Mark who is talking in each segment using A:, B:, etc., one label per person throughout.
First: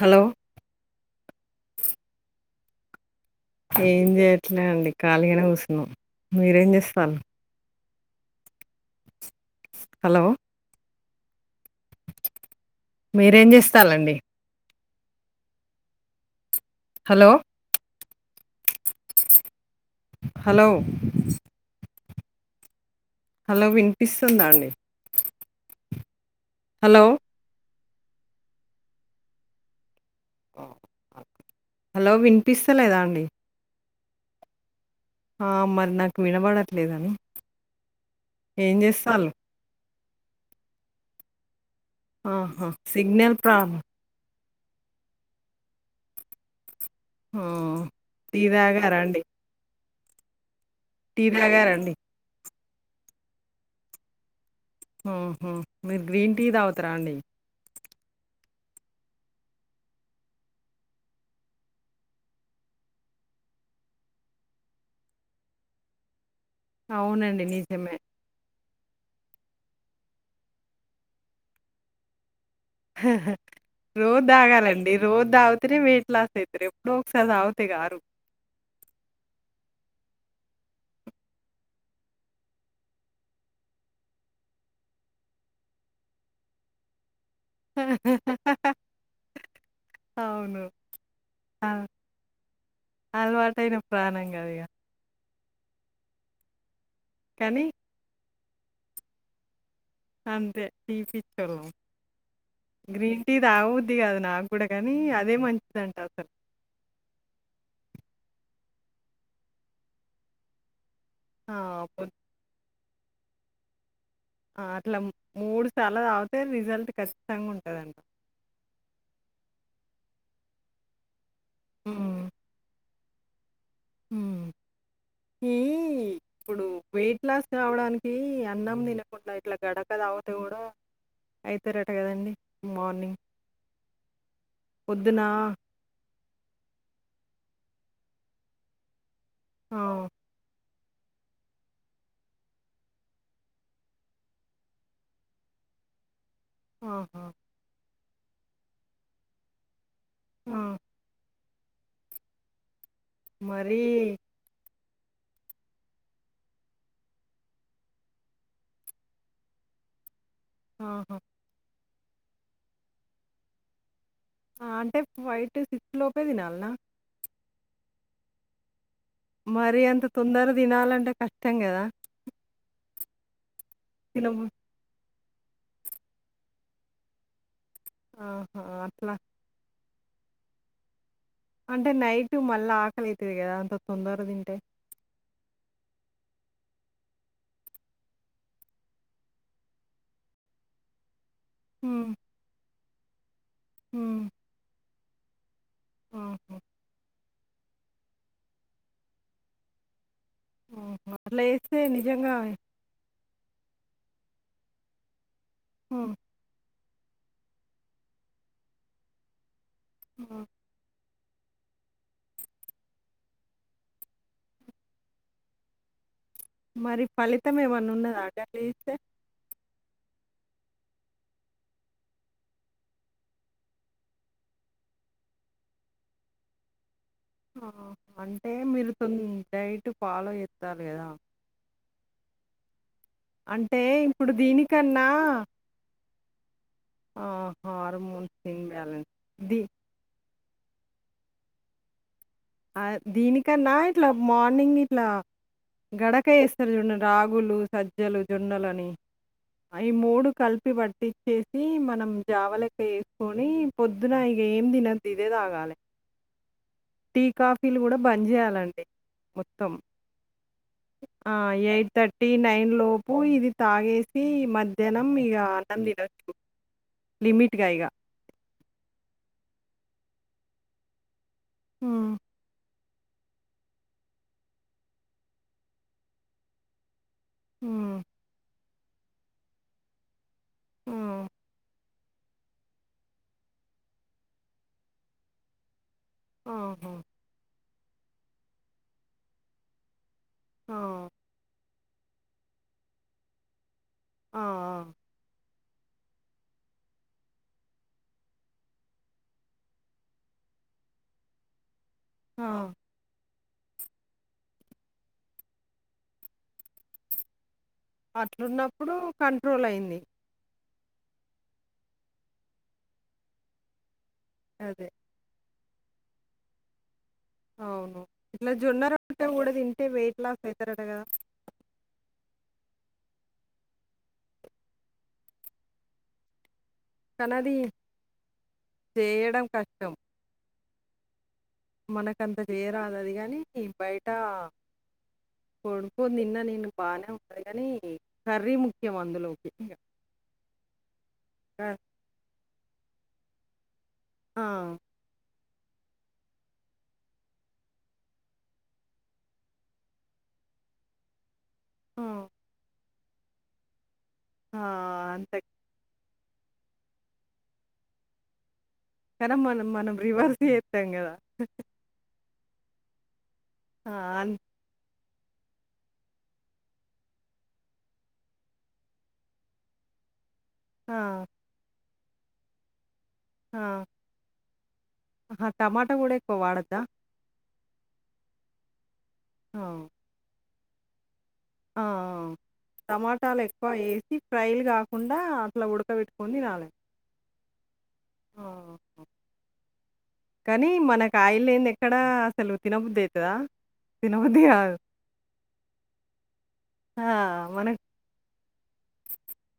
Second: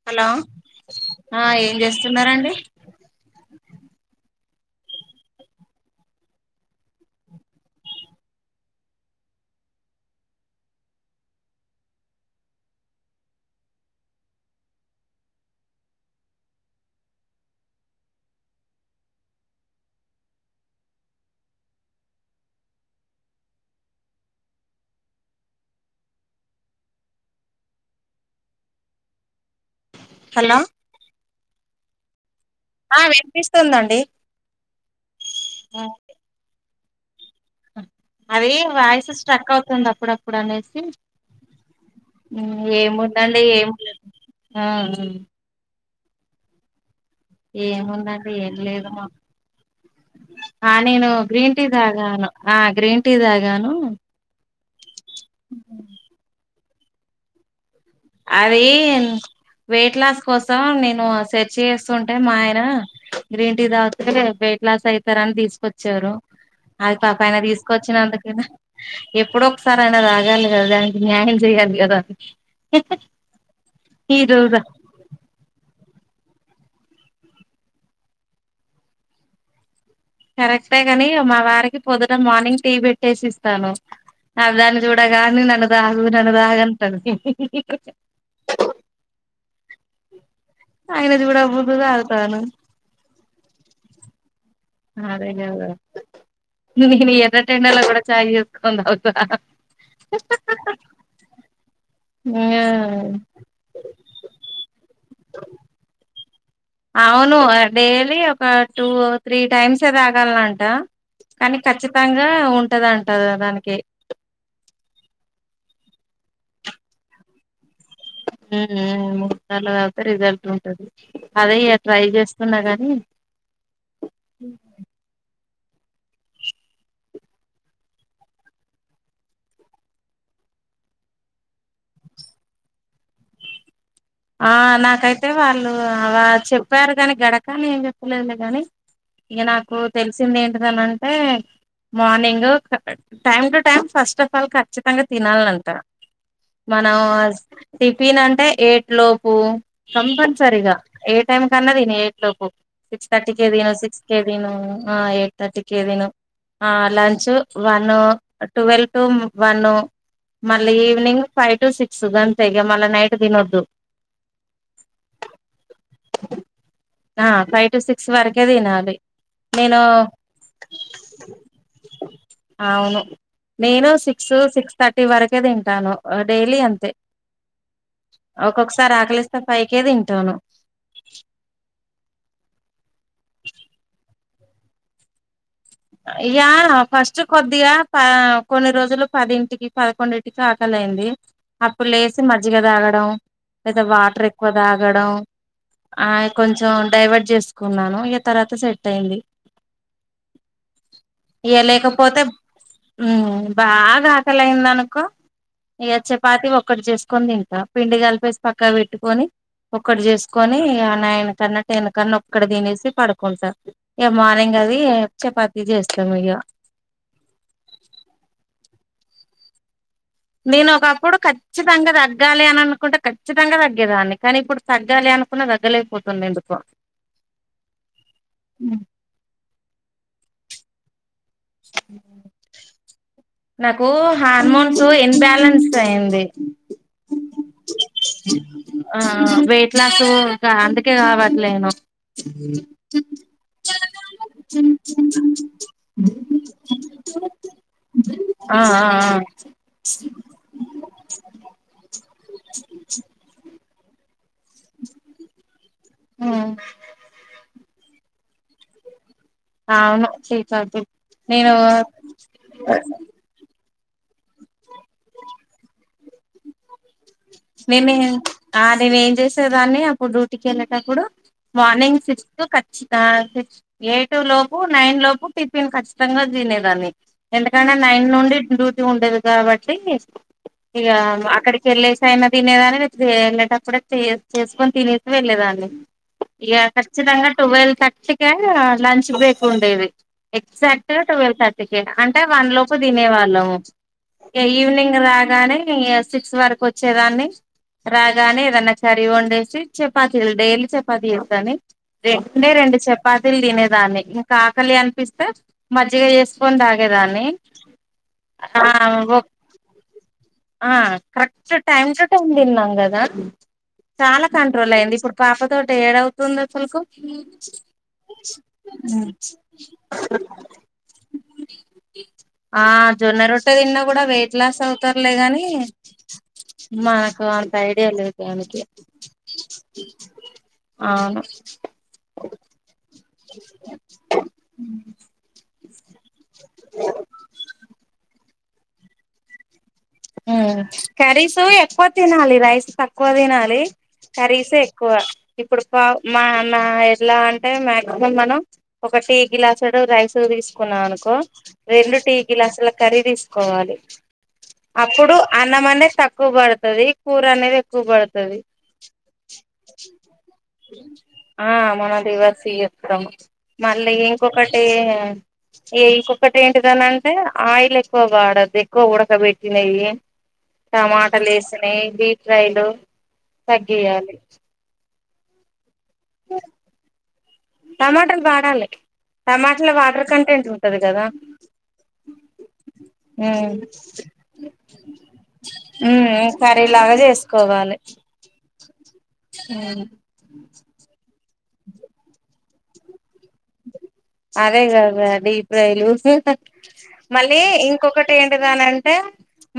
A: Hello
B: ఆ ఏం చేస్తునారండి
A: ఏం చేయట్లే అండి ఖాళీగానే కూచున్నాం మీరేం చేస్తరు హలో మీరేం చేస్తాలండి హలో హలో హలో వినిపిస్తుందా అండి హలో
B: హలో
A: హలో వినిపిస్తుందా
B: ఆ వినిపిస్తుందండి
A: ఆ మరి నాకు వినబడట్లేదు
B: అదే వాయిసు స్ట్రక్ అవుతుంది అప్పుడప్పుడు అనేసి
A: ఆహా సిగ్నల్
B: ఏముందండి ఏం
A: ప్రాబ్లం
B: లే
A: ఆ
B: ఏముందండి
A: టీ
B: ఏం లేదు మా
A: దాగరండి
B: ఆ నేను గ్రీన్ టీ తాగాను ఆ గ్రీన్ టీ తాగాను
A: ఆహ మీరు గ్రీన్ టీ దాగుతారా అండి
B: అదేన్ వెయిట్ లాస్ కోసం నేను సెర్చ్ చేస్తుంటే మా ఆయన గ్రీన్ టీ తాగితే వేట్లాస్ అవుతారని తీసుకొచ్చారు అది పాపం అయిన
A: అవునండి నిజమే
B: తీసుకొచ్చినందుకనా ఎప్పుడ ఒకసారి ఆయన తగాలి కదా దానికి న్యాయం చెయ్యాలి కదా అది
A: రోజు తాగాలండి రోజు తాగుతేనే వెయిట్ లాస్ అయితరు ఎప్పుడో ఒకసారి తాగితే కారు
B: కరెక్టే గాని మా వారికి పొద్దుట మార్నింగ్ టీ పెట్టేసి ఇస్తాను అ దాన్ని చూడగాని నన్ను తాగు నన్ను దాగంటుంది
A: నవ్వు సౌండ్
B: ఆయన చూడక ముందు తాగుతాను
A: అలవాటైన ప్రాణం ఇగ
B: అదే కదా ఈ ఎర్రటి
A: కానీ
B: ఎండల గుడ చాయ్ చేసుకొని తాగుతున్నారా
A: అంతే టీ పిచ్చోళ్ళ గ్రీన్ టీ తాగద్ది బుద్ధి నాకు కూడా కానీ అదే మంచిదంట అసలు
B: అవును డైలీ ఒక టూ త్రీ టైమ్స్ తాగాలంట
A: ఆ!
B: కానీ
A: పొద్
B: ఖచ్చితంగా ఉంటదింటారు దానికి
A: ఆ! అట్లా మూడు సార్లు తాగితే రిజల్ట్ ఖచ్చితంగా ఉంటదట
B: మూడు నార్లు కాతే రిజల్ట్ ఉంటది అదే ఇ ట్రై చేస్తున్నా గాని
A: ఉ ఊ ఇప్పుడు వెయిట్ లాస్ కావడానికి అన్నం తినకుండా ఇట్లా గడక తగీతే కూడా వెయిట్ లాస్ అయితారట కదండి మార్నింగ్
B: ఆ
A: పొద్దున
B: నాకైతే వాళ్ళు చెప్పారు గాని గడకని ఏం చెప్పలేదులే గాని ఇక నాకు
A: ఆ!
B: తెలిసింది ఏంటిదనంటే morning time to time first of all ఖచ్చితంగా తినాలంట మనం
A: ఆహా!
B: టిఫిన్ అంటే ఏట్ లోపు
A: ఆ!
B: కంపల్సరీగా ఏ టైం కన్నా తినే ఏట్ లోపు సిక్స్ థర్టీ తను
A: మరీ
B: సిక్స్ కేే తీన ఎయిట్ థర్టీ కి తిను ఆ lunch one twelve to one మళ్ళీ
A: ఆహా!
B: ఈవినింగ్ ఫైవ్ టు సిక్స్ గంతే మళ్ళా నైట్ తినొద్దు
A: అంటే ఫైవ్ టు సిక్స్ లోపే తినాల
B: ఆ ఫైవ్ టు సిక్స్ వరకే తినాలి నేను
A: మరి అంత తొందర తినాలంటే కష్టం కదా
B: అవును నేను సిక్స్ సిక్స్ థర్టీ వరకే తింటాను డైలీ అంతే
A: ఆ
B: ఒక్కొక్కసారి ఆకలిస్తే ఫైకే తింటాను
A: అంటే నైట్ మళ్ళీ ఆకలి అయితది కదా అంత తొందర తింటే
B: ఇగ ఫస్ట్ కొద్దిగా ప కొన్ని రోజులు పదింటికి పదకొండింటికి ఆకలే అయింది అప్పుడు
A: హ్మ్.
B: లేసి మజ్జిగ తాగడం లేదా
A: హ్మ్.
B: వాటర్ ఎక్కువ తాగడం ఆ
A: ఆహా!
B: కొంచెం డైవర్ట్ చేసుకున్నాను ఇక తర్వాత సెట్ అయింది
A: ఆహా! అట్లా
B: ఇగ
A: చేస్తే
B: లేకపోతే
A: నిజంగా
B: బాగా ఆకల అయింద అనుకో ఇగ
A: హ్మ్.
B: చపాతి ఒక్కటి చేసుకొని తింట పిండి కలిపేసి పక్కా పెట్టుకొని ఒక్కటి
A: హ్మ్.
B: చేసుకొని ఆ నయన్ సన్నటి ఎనకన్నా ఒక్కటి తినేసి పడుకుంట ఇగ మార్నింగ్ అది చపాతి చేస్తాం ఇగ
A: మరి ఫలితం ఏమన్నా ఉన్నద గలజేస్తే
B: నేను ఒకప్పుడు ఖచ్చితంగా తగ్గాలి అని అనుకుంటే ఖచ్చితంగా తగ్గేదాన్ని కానీ ఇప్పుడు తగ్గాలి అనుకున్న తగ్గలేకపోతున్న ఎందుకో
A: ఆహా అంటే మీరు తొ డైట్ ఫాలో చేస్తారు కదా
B: మ్
A: అంటే
B: నాకు
A: ఇప్పుడు
B: హార్మోన్స్
A: దీనికన్నా
B: ఇన్బ్యాలెన్స్ అయింది
A: హార్మోన్ ఇమ్బ్యాలన్స్ ది
B: ఇంక అందుకే కావట్లేను
A: ఆ దీనికన్నా ఇట్లా మార్నింగ్ ఇట్లా గడక ఎస్తరుజుడండి రాగులు సజ్జలు
B: ఆ ఆ
A: జొన్నలని అయ్ మూడు కలిపి పట్టిచ్చేసి మనం జావలెక్క జేసుకొని పొద్దున ఏం దీన్నద్దు ఇదే తాగాలె టీ లు కూడా బంద్ చేయాలండి మొత్తం
B: ఆ అవును
A: ఆ
B: నేను
A: ఎయిట్ థర్టీ నైన్ లోపు ఇది తగేసి మధ్యాహ్నం ఇగ అన్నం తినొద్దు
B: నేను ఆ నేను ఏం చేసేదాన్ని అప్పుడు డ్యూటీకి వెళ్ళేటప్పుడు మార్నింగ్
A: హ్మ్.
B: సిక్స్త్ కచ్చి ఆ సి ఎయిట్ లోపు నైన్ లోపు టిఫిన్ ఖచ్చితంగా తినేదాన్ని ఎందుకంటే
A: హ్మ్.
B: నైన్ నుండి డ్యూటీ ఉండేది కాబట్టి ఇగ
A: హ్మ్.
B: అక్కడికి ఎళ్ళేస్ చైనా తినేదాన్ని ఎళ్ళేటప్పుడే చే చేసుకొని తినేసి వెళ్ళలేదాన్ని ఇగ
A: ఆహా!
B: ఖచ్చితంగా ట్వెల్వ్ థర్టీ కే లంచ్ బ్రేక్ ఉండేది
A: ఆ!
B: ఎగ్జాక్ట్ గా ట్వెల్వ్ థర్టీకి అంటే వన్ లోపు దినే వాళ్ళం
A: ఆ!
B: ఇగ
A: ఆ!
B: ఈవినింగ్ రాగానే సిక్స్ వరకు వచ్చేదాన్ని రాగానే ఏదన్నా కర్రీ వండేసి చపాతీ డైలీ చపాతీ చేసేదాన్ని
A: ఆ!
B: రెడ్కునే రెండు చెపా తీల్ తినేదాన్ని ఇంకా ఆకలి అనిపిస్తే మజ్జిగ చేసుకొని తాగేదాన్ని ఆ
A: అట్లున్నప్పుడు కంట్రోల్ అయింది
B: ఆ కరెక్ట్ టైమ్ టు టైమ్ తిన్నాం కదా చాలా కంట్రోల్
A: అదే.
B: అయింది ఇప్పుడు పాప తో ఏడౌవుతుంది అసల్కు
A: అవును. ఇట్లా జొన్న
B: మ్
A: రొట్టె గూడా తింటే వెయిట్ లాస్ అయితారట గదా!
B: ఆ జొన్న రొట్టె తిన్నా కూడా వెయిట్ లాస్ అవుతార్లేగాని మనకు
A: కానీ
B: అంత
A: అది
B: ఐడియా లేదు దానికి
A: చేయడం కష్టం.
B: అవును
A: మనకంత చేరాదు అది కాగాని బయట కొనుకో తిన్నా నేను బాగానే ఉంటది కాని కర్రీ ముఖ్యం అందులోకి ఇంగ
B: మ్ కర్రీసు
A: క
B: ఎక్కువ తినాలి రైస్ తక్కువ తినాలి
A: ఆ!
B: కర్రీసే ఎక్కువ ఇప్పుడు పా మా నా ఎలా అంటే మాక్సిమం మనం ఒక టీ గ్లాస్డు రైస్ తీసుకున్నా అనుకో రెండు
A: ఆ!
B: టీ గ్లాసుల కర్రీ తీసుకోవాలి
A: ఆ!
B: అప్పుడు
A: అంతే.
B: అన్నం అనేది తక్కువ పడతది కూర అనేది ఎక్కువ పడతది
A: కానీ మనం మనం రివర్స్ చేస్తాం కదా
B: సియస్తం మళ్ళీ
A: అన్
B: ఇంకొకటి ఏ ఇంకొకటి ఏంటిదని అంటే ఆయిల్ ఎక్కువ వాడదు ఎక్కువ ఉడకబెట్టినవి
A: ఆ!
B: టమాటలు ఏసినవి డీప్ ఫ్రైలు తగ్గయాలి
A: ఆ టమాటా కూడా ఎక్కువ వాడద్దా
B: టమాటాలు వాడాలి
A: ఆ!
B: టమాటల
A: ఆ!
B: వాటర్ కంటెంట్ ఉంటది కదా
A: ఆ టమాటాలు
B: ఉమ్
A: ఎక్కువ ఏసీ ఫ్రైలు కాకుండా అట్లా
B: ఉమ్
A: ఉడకబెట్టుకొని
B: కర్రీ
A: రాలే
B: లాగా [unintelligible]
A: కానీ మనకు ఆయిల్ ఏంది ఎక్కడా అసలు తినబుద్ద అయితాద
B: అదే కదా డిప్రైలు
A: ఆ!
B: మళ్ళీ
A: మనకు
B: ఇంకొకటి ఏంటి ఉదానంటే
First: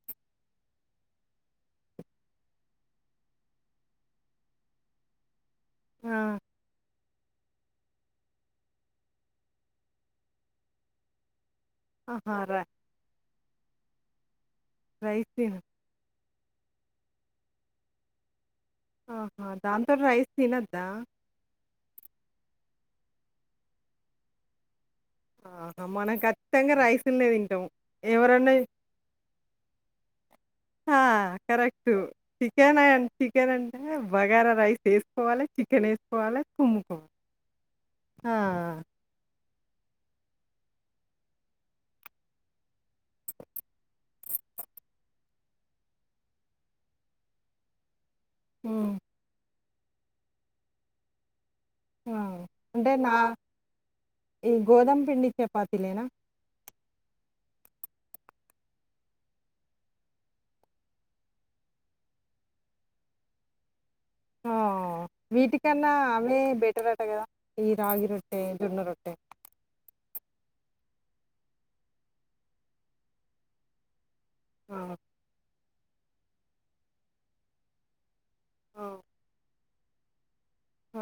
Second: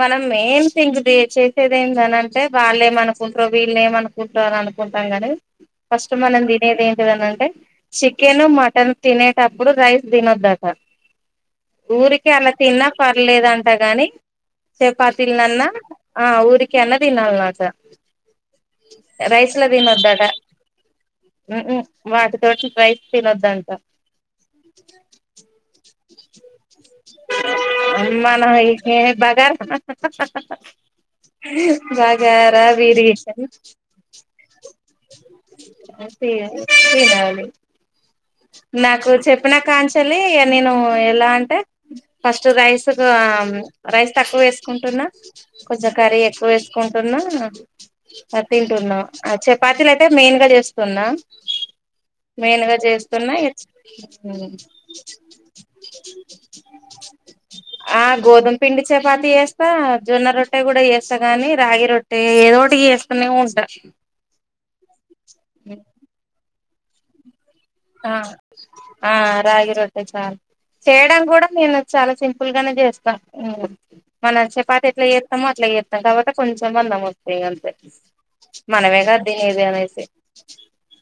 B: మనం మేం థింగ్ చేసేది ఏమిటి అంటే వాళ్ళు ఏమ అనుకుంటారు వీళ్ళు ఏమనుకుంటారుో అని కుంటాం కానీ ఫస్ట్
A: ఆ!
B: మనం తినేది ఏంటిదని అంటే చికెన్ మటన్ తినేటప్పుడు రైస్ తినొదట ఊరికె
A: ఆహా!
B: అలా
A: ర
B: తిన్న ప లేదంట గాని
A: రైస్
B: చపాతీల
A: తిన
B: నన్నా ఆ ఊరికె నన్న తినాలి అంట
A: ఆహా దాని తోటి రైస్ తినద్దా
B: వాటితోోటి రైస్ తినొద్దు ఆట
A: ఆహా మన కథంగా రైస్ తింటాం
B: మనం
A: ఎవరన్నా
B: బగార
A: ఆ correct
B: bagara
A: chicken on
B: biryani
A: chicken అంటే బగారా రైస్ ఏసుకోవాలి చికెన్ ఏసుకోవాలి కుమ్ముకోవాలి
B: యాలు
A: ఆ
B: చెప్పిన కాంచల్లి నేను ఎలా అంటే ఫస్ట్ రైస్ ఆ రైస్ తక్కువ వేసుకుంటున్నా కొంచం కర్రీ ఎక్కువ వేసుకుంట ంటన్నా
A: హ్మ్.
B: తింటున్నా ఆ చపాతీలు అయితే మెయిన్గా చేస్తున్నా
A: ఆ!
B: మెయిన్గా
A: అంటే నా
B: చేస్తున్నా
A: ఈ గోధుమ పిండి చపాతీలేనా?
B: ఆ గోధుమ పిండి చపాతి చేేస్తా జొన్న రొట్టె కూడా చేస్తా గాని రాగి రొట్టె ఏదోటి చేస్తనే ఉంటా
A: ఆ వీటికన్నా అవె బెటర అట కదా
B: ఆ ఆ రాగి రొట్టె చాలు చేయడం కూడా నేను చాలా సింపుల్ గానే చేస్తా హ్మ మన చేపతి
A: ఆ!
B: ఎట్లా చేతమో అట్లా చేత తర్వాత కొంచెం మందం వస్తాయి అంతే
A: ఆ!
B: మనమేగాద తినేది అనేసి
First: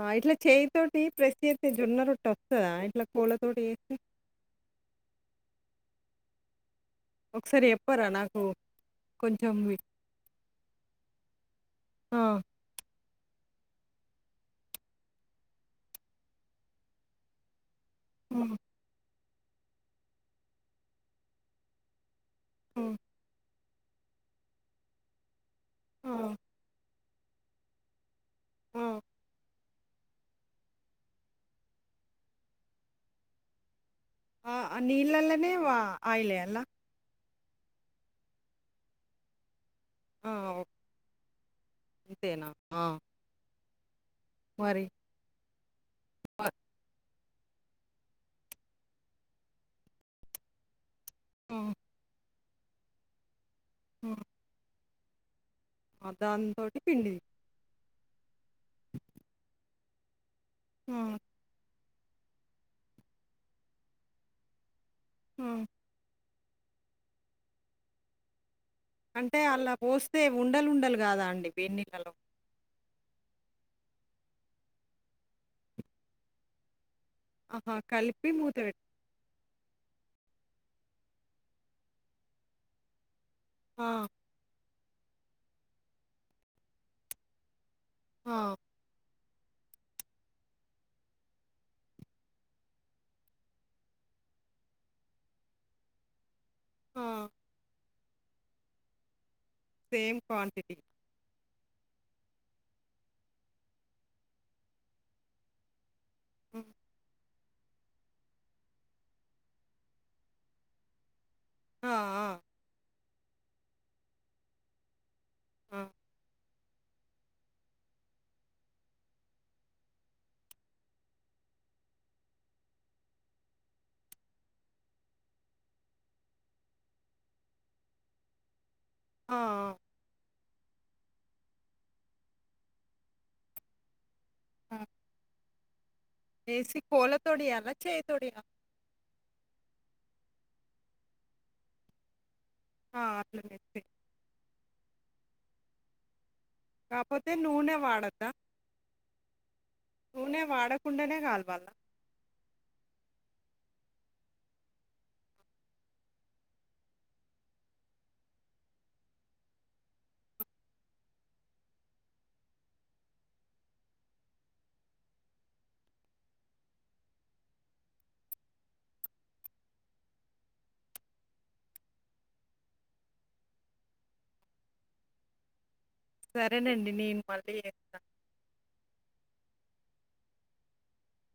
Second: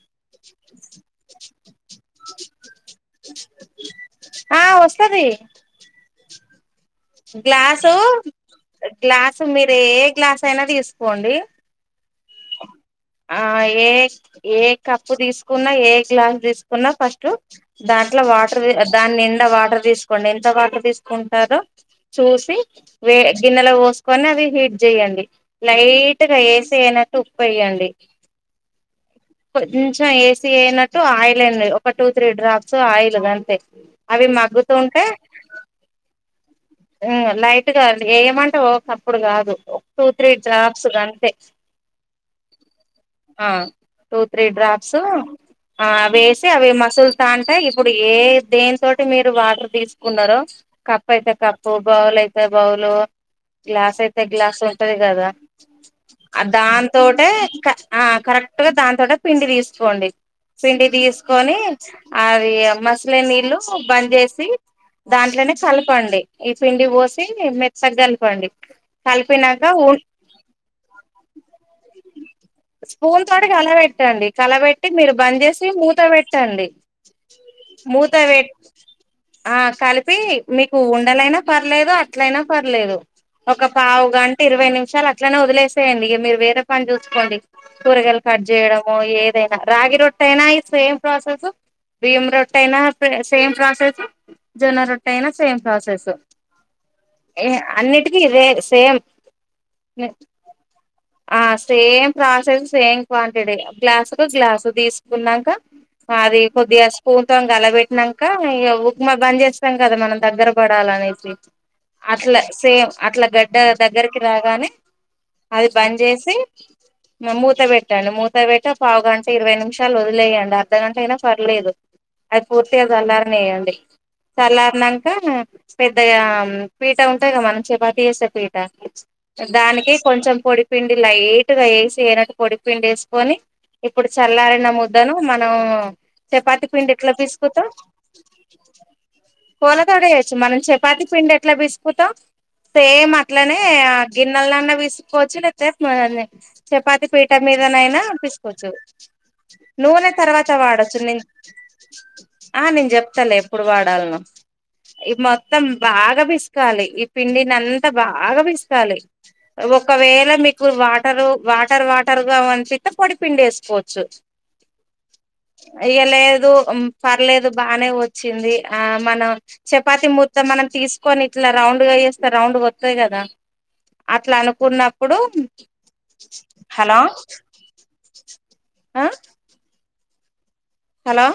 A: ఆ ఇట్లా చేయితోోటి ప్రెస్ చె జొన్న రొట్ట వత్తాద ఇట్లా కోళ్ళతోోటి చేతే
B: ఆ వస్తది [inaudible] గ్లాసు
A: చెప్పరా నాకు
B: గ్లాసు
A: కొంచెం
B: మీరు
A: వి
B: ఏ గ్లాసు అయినా తీసుకోండి
A: ఆ
B: ఆ ఏ ఏ కప్పు తీసుకున్నా ఏ గ్లాస్ తీసుకున్నా ఫస్ట్ దాంట్లో
A: హ్మ్.
B: వాటర్ దాని నిండా వాటర్ తీసుకోండి ఎంత వాటర్ తీసుకుంటారో చూసి
A: హ్మ్.
B: వే గిన్నెలో పోసుకొని అవి హీట్ చేయండి
A: ఆ!
B: లైట్గా వేసి వెయనట్టు ఉప్పు వేయండి
A: ఆ!
B: కొంచెం ఏసీ అయ్యినట్టు ఆయిల్ వేయండి ఒక టూ త్రీ డ్రాప్స్ ఆయిల్ గంతే
A: ఆ నీళ్లలనే వా ఆయిలే వేయాలా
B: హ్మ లైట్ గా ఏమంటే ఒకప్పుడు కాదు టూ త్రీ
A: ఆ! ఓకే.
B: డ్రాప్స్ గంతే
A: అంతేనా? ఆ!
B: ఆ టూ త్రీ
A: మరి
B: డ్రాప్స్ అ
A: ఆ!
B: వేసి అవి మసుల్ అంటే ఇప్పుడు ఏ దేని తోటి మీరు వాటర్ తీసుకున్నారో కప్పు అయితే
A: హ్మ్.
B: కప్పు బౌల్ అయితే బౌలు గ్లాస్ అయితే
A: హ్మ్.
B: గ్లాస్ ఉంటది కదా
A: ఆ! దాంతోటి పిండిది.
B: దాంతోటే ఆ కరెక్ట్ గా దాంతోటే పిండి తీసుకోండి పిండి
A: హ్మ్.
B: తీసుకొని అది మసీలే నీళ్ళు బంద్ చేసి దాంట్లోనే
A: హ్మ్.
B: చల్లుకోండి ఈ పిండి పోసి మెత్తగా కలుపండి
A: అంటే అలా పోస్తే ఉండలు ఉండలు కాదా అండి వేడి నీళ్లలో
B: స్పూన్ తోటి కల పెట్టండి కలబెట్టి మీరు బంద్ చేసి మూత పెట్టండి
A: ఆహా!
B: మూత
A: కలిపి
B: పెట్టి
A: పెట్
B: ఆ కలిపి మీకు ఉండగా రాదు ఇట్లా అయినా పర్లేదు అట్లయినా పర్లేదు ఒక
A: ఆ!
B: పావు గంట ఇరవై నిమి షాలు అట్లనే వదిలేసేయండి మీరు వేరే పని చూసుకోండి కూరగాయలు
A: ఆ!
B: కట్ చేయడం రాగి రొట్టే అయినా సేమ్ ప్రాసెస్ బియ్యం రొట్టయినా సేమ్ ప్రాసెస్ జొన్న రొట్టయినా సేమ్ ప్రాసెస్
A: ఆ!
B: అన్నిటికీ ఇదే సేమ్
A: సేమ్ క్వాంటిటీ
B: ఆ సేమ్ ప్రాసెస్ సేమ్ క్వాంటిటీ గ్లాసుకు గ్లాసు తీసుకున్నాక అది
A: హ్మ్.
B: కొద్దిగా స్పూన్ తో కలబెట్టినంకా ఇగా ఉక్మా బంద్ చేస్తాం కదా మనం దగ్గర పడ లనేసి
A: ఆ! ఆ!
B: అట్లా సేమ్ అట్లా గడ్డ దగ్గరికి రాగానే అది బంద్
A: ఆ!
B: చేసి మూత పెట్టండి మూత పెట్టి పావు గంట ఇరవై నిమిషాలు వదిలేయండి అర్ధగంట అయినా పర్లేదు అది పూర్తిగా చల్లారనియ్యండి చల్లారినంకా పెద్దగా పీట ఉంటాయి కదా మనం చపాతీ చేసే పీట
A: ఆ!
B: దానికి కొంచెం పొడిపిండి లైట్ గా వేసి ఏనట్టు పొడి పిండి వేసుకొని ఇప్పుడు చల్లారిన ముద్దను మల్లా అవునా
A: వేసి కోల తొటి చెయ్యాలా చేయి తొటి చేయాలా
B: కొలతోటి చేయొచ్చు మనం చపాతి పిండి ఎట్లా పీసుకుతాం
A: ఆ!
B: సేమ్ అట్లనే
A: చే
B: ఆ గిన్నెలన్న పీసుకోవచ్చు చపాతి పీఠ
A: కాపోతే నూనె
B: మీదనయినా
A: వాడొద్దా?
B: పీసుకోవచ్చు నూనె తర్వాత వాడొచ్చు
A: వాడకుండానే
B: నేను
A: కాలవాలా?
B: ఆ నేను చెప్తాలే ఎప్పుడు వాడాల్నో ఈ మొత్తం బాగా పిసుకాలి ఈ పిండిని అంతా బాగా పిసుకాలి ఒక వేళ మీకు వాటరు వాటర్ వాటర్గా అనిపిస్తే పొడి పిండి వేసుకోవచ్చు
A: [inaudible]
B: ఇగ లేదు పర్లేదు బానే వచ్చింది ఆ మనం చపాతి ముద్ద మనం తీసుకొని ఇట్లా రౌండ్ గా చేస్తే రౌండ్ గా వస్తది కదా అట్లా అనుకున్నప్పుడు
A: సరేనండి
B: హలో
A: నేను మళ్ళీ చేస్తాను
B: ఆ హలో